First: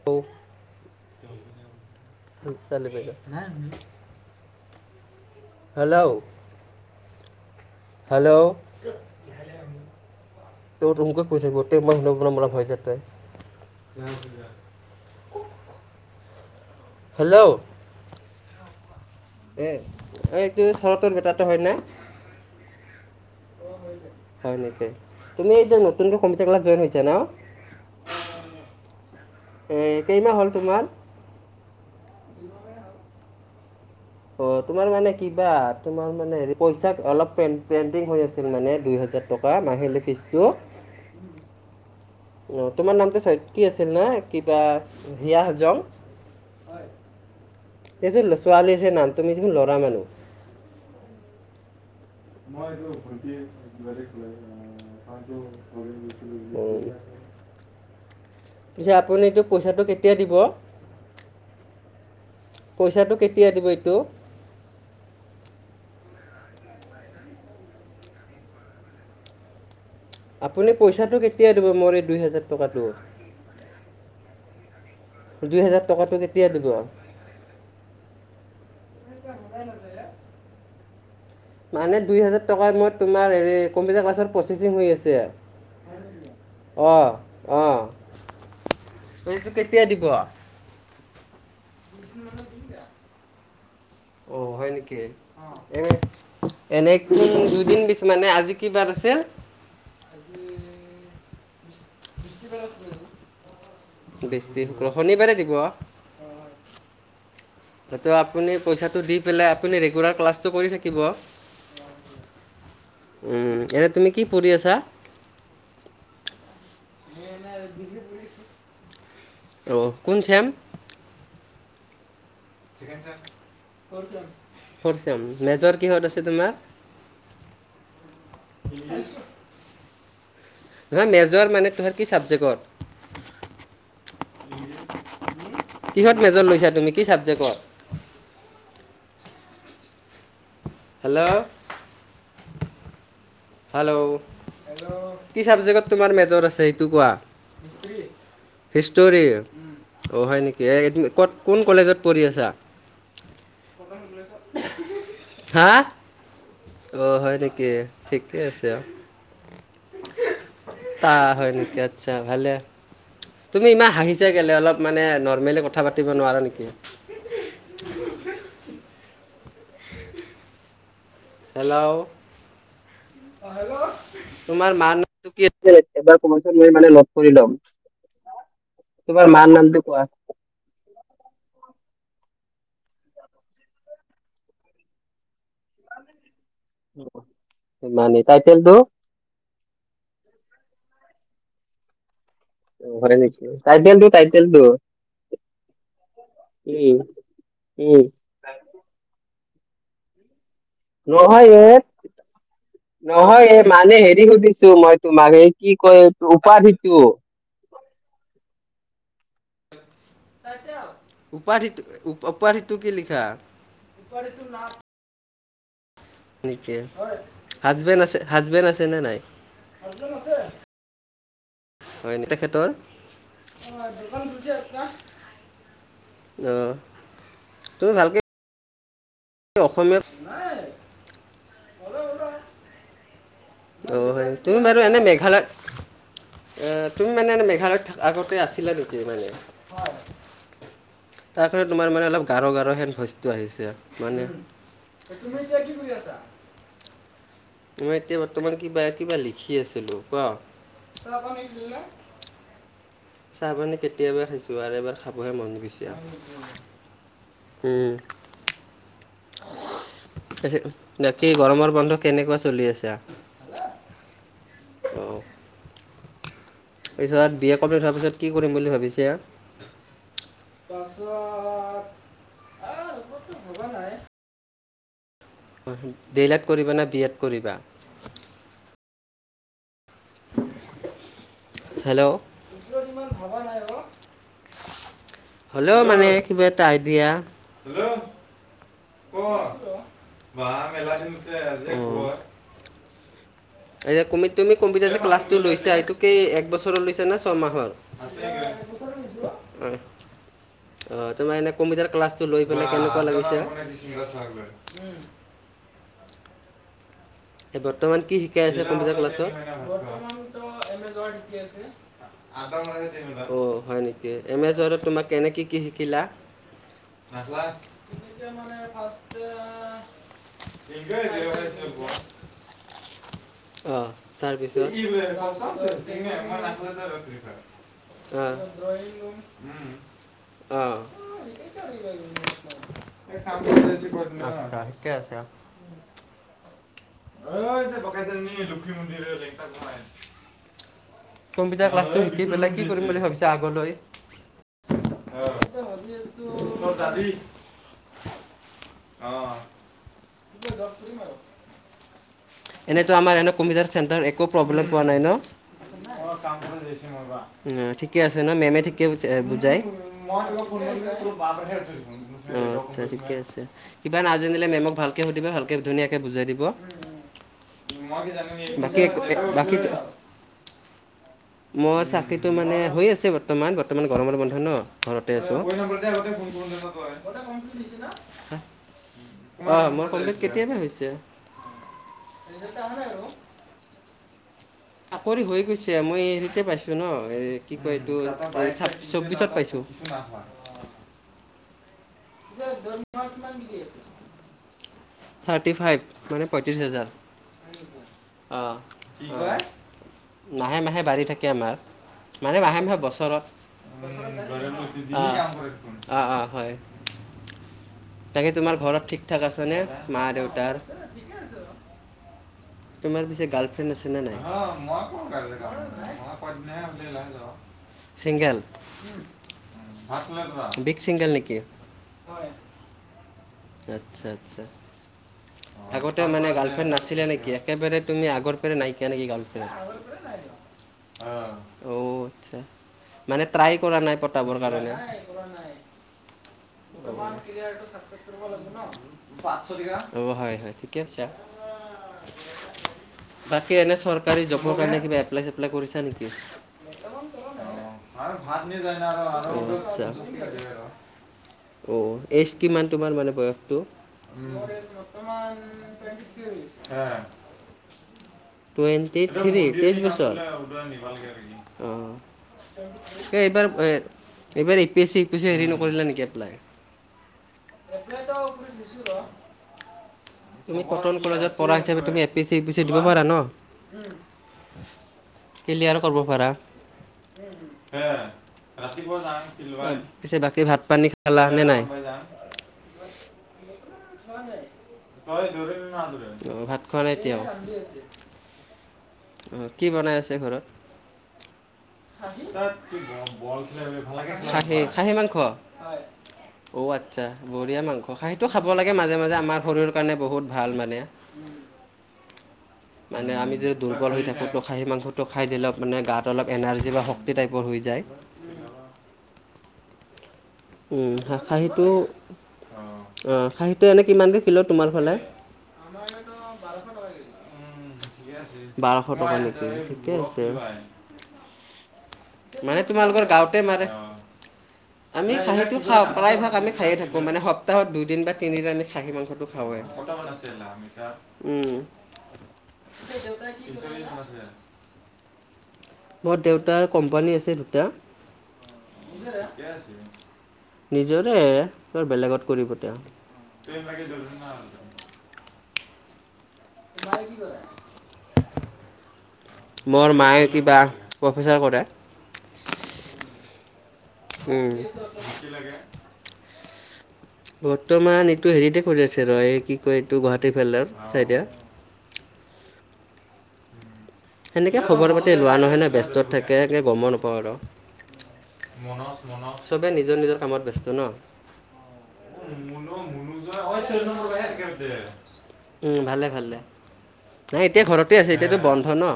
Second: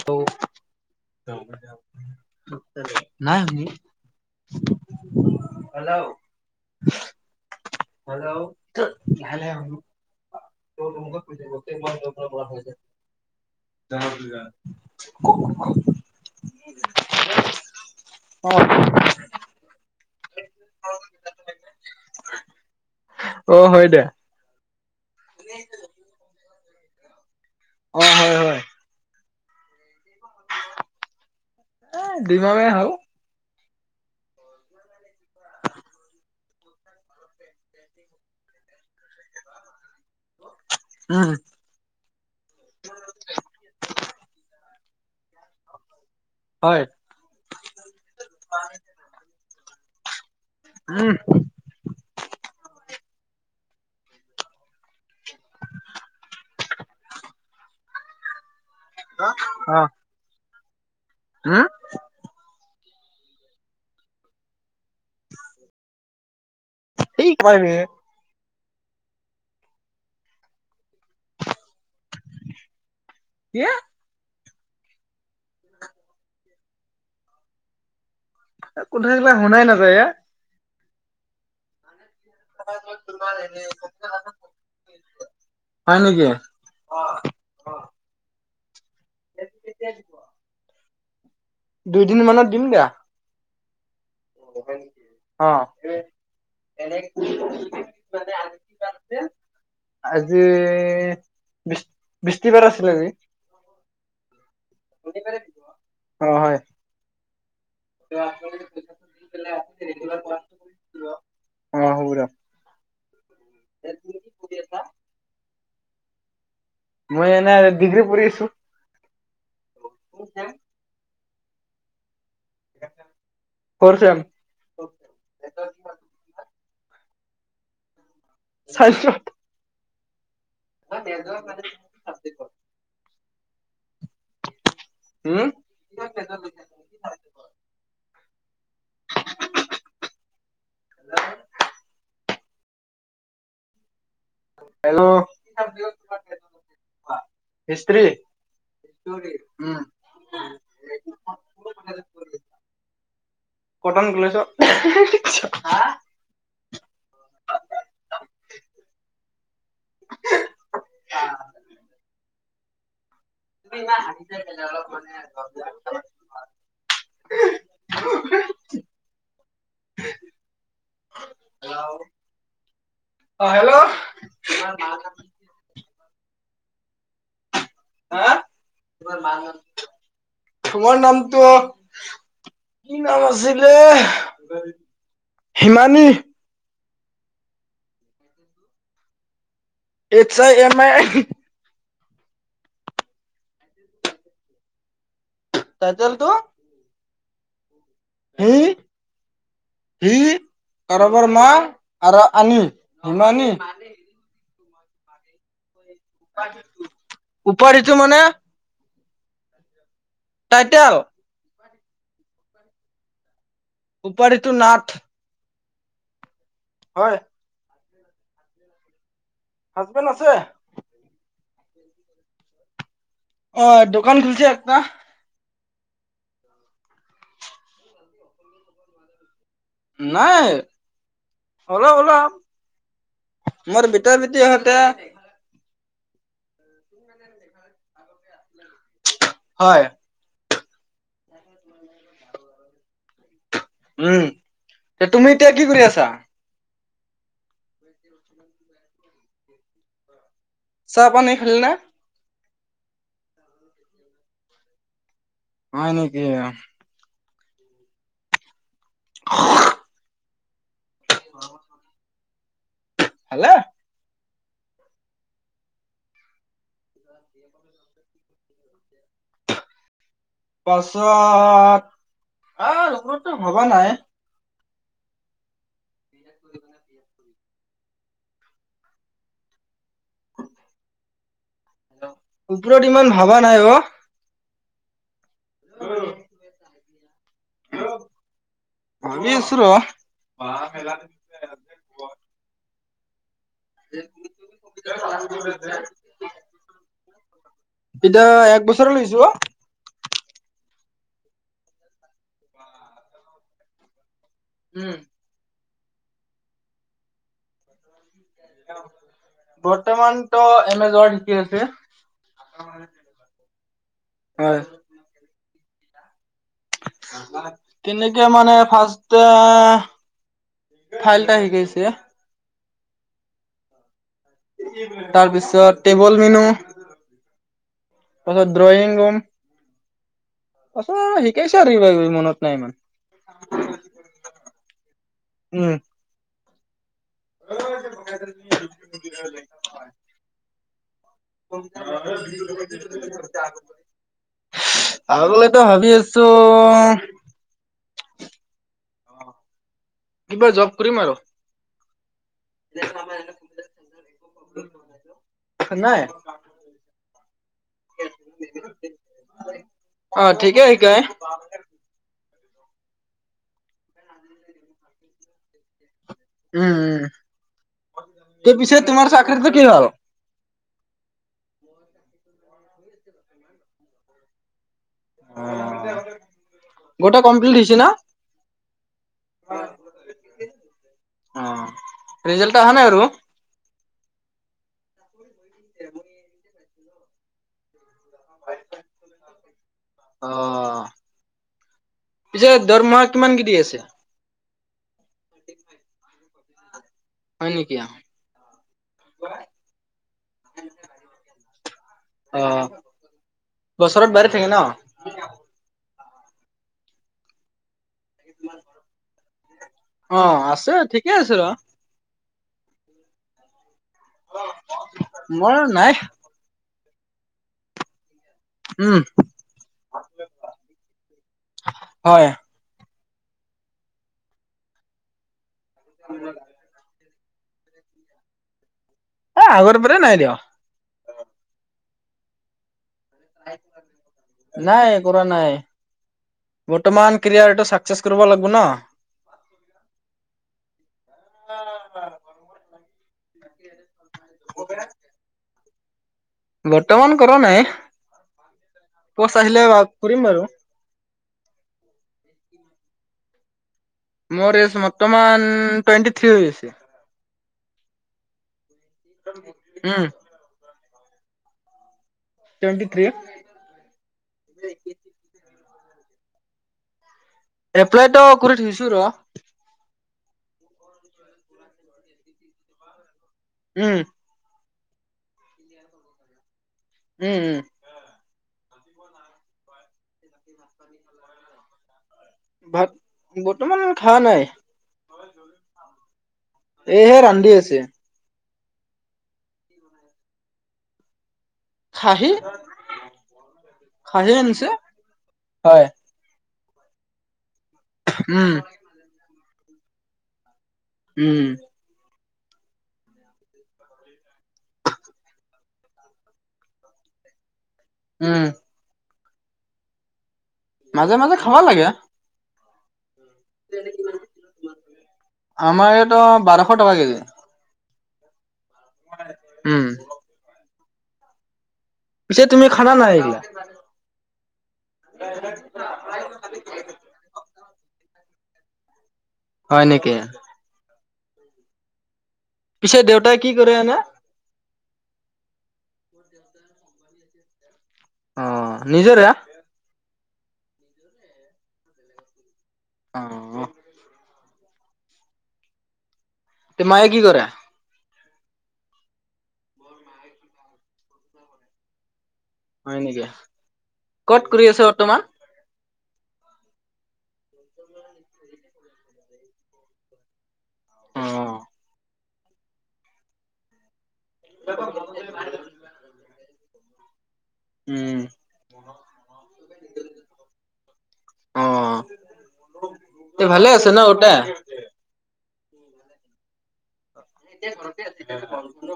[unintelligible] নাই hello hello লাহে লাহে ক তেওঁ দুমোখট পৰি থাকিব, তেই মই [unintelligible] [unintelligible] হেল্ল' অৱ। এ অ' এইটো চৰতৰ বেটাটো হয় না। অ' হয় দে। হয় নেকি, তুমি এই যে নতুনকৈ কম্পিটাৰ ক্লাচ জইন হৈছো ন। অৱ হয় হয়। এ কেইমাহ হ'ল তোমাৰ? অ দুই মাহ মান হ'ল। অ তোমাৰ মানে কিবা তোমাৰ মানে হে পইচা অলপ পেইণ্টিং হৈ আছিল মানে দুই হজাৰ টকা মাহিলী ফীজটো। উম। অ তোমাৰ নামটো চয়ত্ৰী আছিল ন কিবা জীয়া হাজং। হয়জোৰ ছোৱালীৰ সেই নাম তুমি দেখোন ল'ৰা মানুহ। উম। মই এইটো ভণ্টি [unintelligible] পিছে আপুনি এইটো পইচাটো কেতিয়া দিব? হো পইচাটো কেতিয়া দিব এইটো! সেই [unintelligible] আপুনি পইচাটো কেতিয়া দিব মোৰ এই দুই হোজাৰ টকাটো? কি? দুই হেজাৰ টকাতটো কেতিয়া দিব? কোনোইবিলাক শুনাই নাযায় এই। মানে দুই হেজাৰ। টকাৰ মই তোমাৰ হৰি কম্পিউটাৰ ক্লাছত প্ৰচেচিং হৈ হয় নেকি আছে। অ আহ, এইটো কেতিয়া দিব? দুইদিন মানত দিম দিয়া। [unintelligible] অ এনেকিং দুদিন দিছো মানে আজি কি বাৰ আছিল? আজি বিচ বিস্তিবাৰ আছিল আজি। বিস্তি, শুক্ৰ, শনিবাৰে দিব! অ হয় সেইটো আপুনি পইচাটো দি পেলাই আপুনি ৰেগুলাৰ ক্লাছটো কৰি থাকিব। অ হ'ব দে এনে তুমি কি পঢ়ি আছা? মই এনে ডিগ্ৰী পঢ়ি আছো। অঁ কোন চেম ঠিক আছে, fourth sem fourth sem. Fourth sem, major কিহত আছে তোমাৰ? [unintelligible] নহয় মেজৰ মানে তোমাৰ কি চাবজেক্টত [unintelligible] হুওম কিহত মেজৰ লৈছা তুমি কি ছাবজেক্টত? হেল্ল' হেল্ল' হেল্ল' কি চাবজেক্টত তোমাৰ মেজৰ আছে সেইটো কোৱা? হিষ্ট্ৰী হিষ্টৰী উম অ হয় নেকি এই ক'ত কোন কলেজত পঢ়ি আছা কটন কলেজত হা অ হয় নেকি ঠিকে আছে আও। তা হয় নেকি আচ্ছা ভালে। তুমি ইমান হাঁহিছা কেলে অলপ মানে নৰ্মেলি কথা পাতিব নোৱাৰা নেকি। [unintelligible] হেল্ল' অ হেল্ল' তোমাৰ মাৰ নামটো কি আছিল [unintelligible] এবাৰ কবাচোন মই মানে লগ কৰি ল'ম হা তোমাৰ মাৰ নামটো কোৱা তো মাৰ নামটো কি নাম আছিলে হিমানী। হিমানী টাইটেলটো এচ আই এম আই ঘৰে নিকি টাইটেলটো টাইটেলটো টাইটেল টো ইম, উম এ এ নহয় এ' নহয় এ' মানে হেৰি সুধিছো মই তোমাৰ সেই কি কয় উপাধিটো। উপধিটো মানে টাইটেল উপাধিটো উপাধিটো কি লিখা? উপাধিটো নাথ। নেকি হয় হাজবেণ্ড আছে হাজবেণ্ড আছে নে নাই? হাজবেণ্ড আছে। হয় নি তেখেতৰ অ', দোকান খুলিছে একটা। ত তুমি ভালকে অসমীয়াত নাই অলপ অলপ আও অ', হয় তুমি বাৰু এনে মেঘালয়ত অ', তুমি মানে এনে মেঘালয়ত আগতে আছিলা নেকি মানে? হয়। তাৰ কাৰণে তোমাৰ মানে অলপ গাঢ় গাঢ় হেন ভইচটো আহিছে। উম মানে তুমি এতিয়া কি কৰি আছা? মই এতিয়া বত- বৰ্তমান কিবা কিবা লিখি আছিলো কোৱা। চাহ পানী খালি নে চাহ পানি কেতিয়াবাই খাইছো আৰু এবাৰ খাবহে মন গৈছে হয় নেকি আও ওম। এহে বাকী গৰমৰ বন্ধ কেনেকুৱা চলি আছে? খালে অহ পিছত বি এ কমপ্লিট হোৱাৰ পিছত কি কৰিম বুলি ভাবিছা? পাছত আ, [unintelligible] টো ভবা নাই। ডি এল এড কৰিবা নে বি এড কৰিবা? হেল্ল' ওপৰত ইমান ভবা নাই অ'। হ'লেও মানে কিবা এটা আইডিয়া হেল্ল', ভাবি ক' আছো ৰ বা মেলা দিনছে আজি [unintelligible] এই তুমি তুমি কম্পিউটাৰ যক্লাছটো লৈছা এইটো কি এক বছৰৰ লৈছা নে ছয়মাহৰ? এতিয়া এক বছৰৰ লৈছো অ'। হয় অ' তোমাৰ এনে কম্পিউটাৰ ক্লাছটো লৈ পেলাই কেনেকুৱা লাগিছে? উম' এই বৰ্তমান কি শিকাই আছে কম্পিউটাৰ ক্লাছত? বৰ্তমানতো এম এ যোৱাৰ শিকি আছে অ', হয় নেকি হয় এমেজনত তোমাক কেনেকে কি শিকিলা? তেনেকে মানে ফাৰ্ষ্ট ফাইল এটা শিকাইছে [unintelligible] [unintelligible] [unintelligible] [unintelligible] অ', তাৰপিছত অ', উম, তাৰপিছত টেবল মেনু তাৰপিছত ড্ৰয়িং ৰুম অ', তাৰপিছত শিকাইছে আৰু কিবা কিবি মনত নাই ইমান ঠিকে আছে অ', উম, অ', এতিয়া পকাইছে [unintelligible] [unintelligible] কি কৰিম বুলি ভাবিছা [unintelligible] আগলৈ আগলৈতো ভাবি আছো অ', কিবা জব কৰিম আৰু। এনেইতো আমাৰ এনে কম্পিউটাৰ চেণ্টাৰ একো প্ৰব্লেম পোৱা নাই ন? নাই উম, ঠিকে আছে ন' মেমে ঠিকে বুজাই? অ', অ ঠিকে শিকাই আচ্ছা ঠিকে আছে কিবা নাজানিলে মেমক ভালকে সুধিবা ভালকে ধুনীয়াকে বুজাই দিব উম, উম, ত পিছে বাকী তোমাৰ চাকৰিটো কি বাকীটো হ'ল মোৰ চাকৰিটো মানে হৈ আছে বৰ্তমান বৰ্তমান গৰমত বন্ধ ন'। ঘৰতে আছো অ', মোৰ গোটেই কমপ্লিট হৈছে না কমপিলিত কেতিয়াবাই হৈছে অ', ৰিজাল্ট অহা [unintelligible] নাই আৰু [unintelligible] আকৰি হৈ গৈছে মই হেৰিতে পাইছোঁ ন' এই কি কয় এইটো চৌবিশট পাইছো। অ পিছে দৰমহা কিমান কে দি আছে? থাৰ্টি ফাইভ মানে পঁইত্ৰিশ হাজাৰ হয় নেকি অ অ', অ', মাহে মাহে বাঢ়ি থাকে আমাৰ মানে মাহে মাহে বছৰত বছৰত বাঢ়ি থাকে ন অ' অ' অ' হয়। তাকে তোমাৰ ঘৰত ঠিক ঠাক আছেনে মা দেউতাৰ থিকেই আছে ৰ' তোমাৰ পিছে গাৰ্লফ্ৰেণ্ড আছে নে নাই? মোৰ নাই [unintelligible] চিংগেল উম [unintelligible] বিগ চিংগেল নেকি? হয় [unintelligible] আচ্ছা-আচ্ছা [inaudible] আগতে মানে গাৰ্লফ্ৰেণ্ড নাছিলে নেকি? একেবাৰে তুমি আগৰ পৰাই নাইকিয়া নেকি এ আগৰ গাৰ্লফ্ৰেণ্ড? পৰাই নাই দিয় [unintelligible] [unintelligible] অ আচ্ছা মানে ট্ৰাই কৰা নাই পতাবৰ কাৰণে নাই কৰা নাই [unintelligible] বৰ্তমান কেৰিয়াৰটো চাকচেছ কৰিব লাগিব ন? [unintelligible] [unintelligible] অ হয়-হয় ঠিকে আছে। উম [unintelligible] বাকী এনেই চৰকাৰী জবৰ কাৰণে কিবা এপলাই-চেপলাই কৰিছা নেকি? [unintelligible] বৰ্তমান কৰা নাই। পষ্ট আহিলে কৰিম বাৰু। [unintelligible] অঁ এইজ কিমান তোমাৰ মানে বয়সটো? [inaudible] উম মোৰ এজ বৰ্ত্তমান বৰ্তমান টুৱেণ্টি তুৱেনতি থ্ৰী হৈ আছে [unintelligible] টুৱেটি থ্ৰী তেইজ উম বছৰ অ টুৱেণ্টি থ্ৰী [unintelligible] এইবাৰ [unintelligible] এইবাৰ এপিএছছি, ইউপিএছছি হেৰি নকৰিলা নেকি এপলাই? এপ্লাইটো কৰি থৈছো ৰ [unintelligible] তুমি কটন কলেজত পঢ়া হিচাপে তুমি এপিএছচি, ইপিএছচি দিব পাৰা ন? উম [unintelligible] ক্লিয়াৰ কৰিব পাৰা। উম উম [unintelligible] পিছে বাকী ভাত-পানী খালা নে নাই? [inaudible] ভাত বৰ্তমান খোৱা নাই। [unintelligible] [unintelligible] ভাত খোৱা নাই এহে এতিয়াও? ৰান্ধি আছে উম! কি বনাই আছে ঘৰত? [inaudible] খাহি [unintelligible] খাহি খাহী, আনিছে খাহী মাংস? হয় [unintelligible] অ আচ্ছা বঢ়িয়া মাংস। সেইটো খাব উম লাগে মাজে-মাজে আমাৰ শৰীৰৰ কাৰণে বহুত ভাল মানে। [unintelligible] উম-উম [unintelligible] হয় [unintelligible] মানে আমি যদি দুৰ্বল হৈ থাকোঁ ত খাহী মাংসটো খাই দিলে অলপ মানে গাত অলপ এনাৰজি বা শক্তি [unintelligible] সেই টাইপৰ হৈ যায়। [unintelligible] উম [inaudible] উম মাজে [unintelligible] মাজে খাব খাহীটো লাগে অঁ খাহীটো এনেই কিমানকৈ কিলো তোমাৰ ফালে? আমাৰ ইয়াতো বাৰশ টকা কেজি [unintelligible] [unintelligible] বাৰশ টকালৈকে। উম, ঠিকে আছে আৰু। পিছে মানে তুমি খানা তোমালোকৰ নাই এইগিলা? গাঁৱতে মাৰে? [unintelligible] আমি খাহীটো খাওঁ, প্ৰায় ভাগ আমি খায়ে থাকো মানে সপ্তাহত দুদিন বা তিনিদিন আমি খাহী মাংসটো [unintelligible] হয় নেকি? খাওঁৱেই [unintelligible] উম! পিছে দেউতাই কি কৰে এনেই? [inaudible] মোৰ দেউতাৰ কোম্পানী আছে দুটা। অ', নিজৰে? [unintelligible] নিজৰে ক'ত বেলেগত কৰিব তেওঁ। অ', [unintelligible] তোৰ মায়ে কি কৰে? [inaudible] মোৰ মায়ে কিবা প্ৰফেচাৰ কৰে। [unintelligible] হয় নেকি? [inaudible] ক'ত উম কৰি আছে বৰ্তমান? [unintelligible] বৰ্তমান এইটো হেৰিতে কৰি আছে ৰ এই কি কয় এইটো গুৱাহাটী ফালৰ চাইদে। [unintelligible] অঁ [inaudible] সেনেকে খবৰ পাতি লোৱা নহয় ন ব্যস্ত থাকে [unintelligible] গমো নাপাওঁ আৰু। উম, চবে নিজৰ নিজৰ কামত ব্যস্ত ন অ এ ভালে আছে ন ওটা ভালে ভালে নাই এতিয়া ঘৰতে আছে এতিয়াতো বন্ধ ন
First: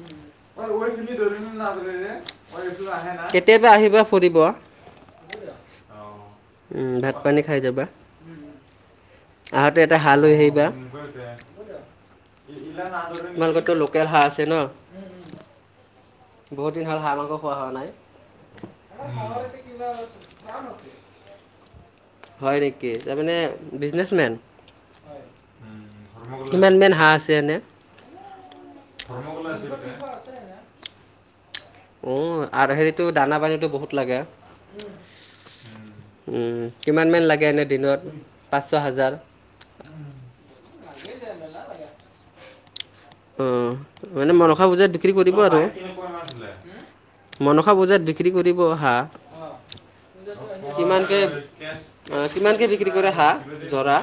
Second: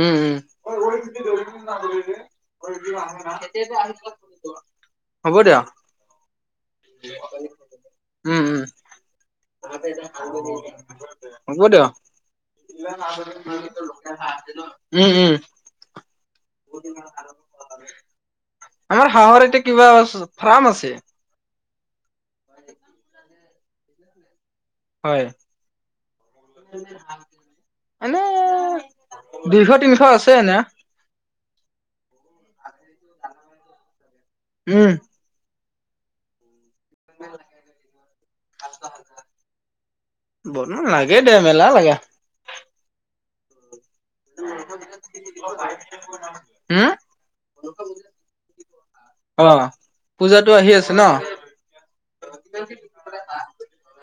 উম, উম, কেতিয়াবা আহিবা ফুৰিব হ'ব দিয়া উ ভাত পানী খাই যাবা উম, উম, আহঁতে এটা হা লৈ আহিবা হ'ব দিয়া। তোমালোকতো লোকেল বা আছে ন উম উম বহুত দিন হ'লে হাঁহ মাংস খোৱা হোৱা নাই আমাৰ হাঁহৰ এতিয়া কিবা ফাৰ্ম আছে হয় নেকি তাৰমানে বিজনেছ মেন হয়, এনে দুইশ তিনিশ আছে এনে উ আৰু হেৰিতটো দানা পানীটো বহুত লাগে উম, উম কিমান মেন লাগে এনে দিনত পাঁচ ছ হাজাৰ বনো লাগে দে মেলা লাগে অ মানে মৰসা পূজাত বিক্ৰী কৰিব আৰু উম, মনসা বজাত বিক্ৰী কৰিব অহা অ', পূজাটো আহি আছে ন? কিমানকে কিমানকে বিক্ৰী কৰে হাঁহ জৰা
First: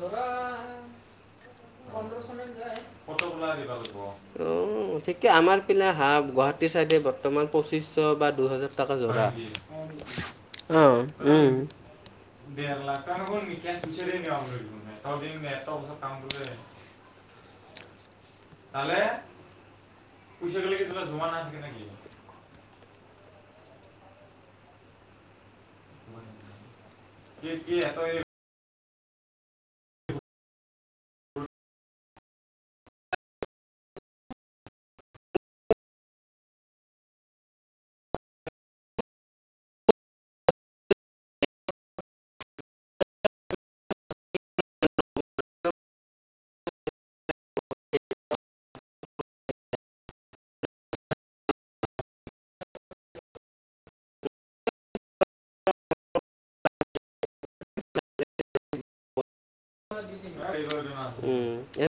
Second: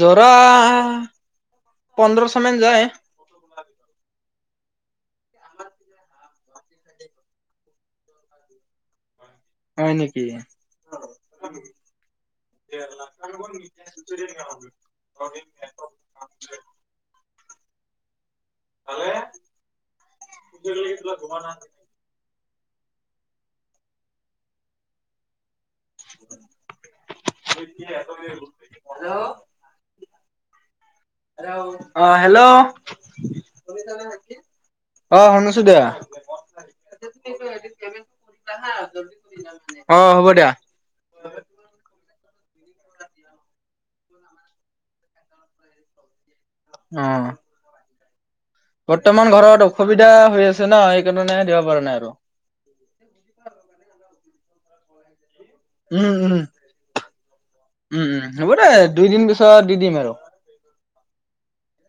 জ্বৰা পোন্ধ ফ লাই দিবা লাগিব অ ঠিকে আমাৰ পি নে হা গুৱাহাটীৰ চাইডে বৰ্তমান পঁচিশ বা দুহজাৰ তাকা জোৰা হয় নেকি অ উম [unintelligible] তালে পইচা [unintelligible] হেল্ল' অ হেল্ল' অ শুনিছো দিয়া অ হ'ব দিয়া [unintelligible] অ বৰ্তমান ঘৰত অসুবিধা হৈ আছে ন সেইকাৰণে দিব পৰা নাই আৰু উম উম উম উম, উম, হ'ব দে দুই দিন পিছত দি দিম আৰু উম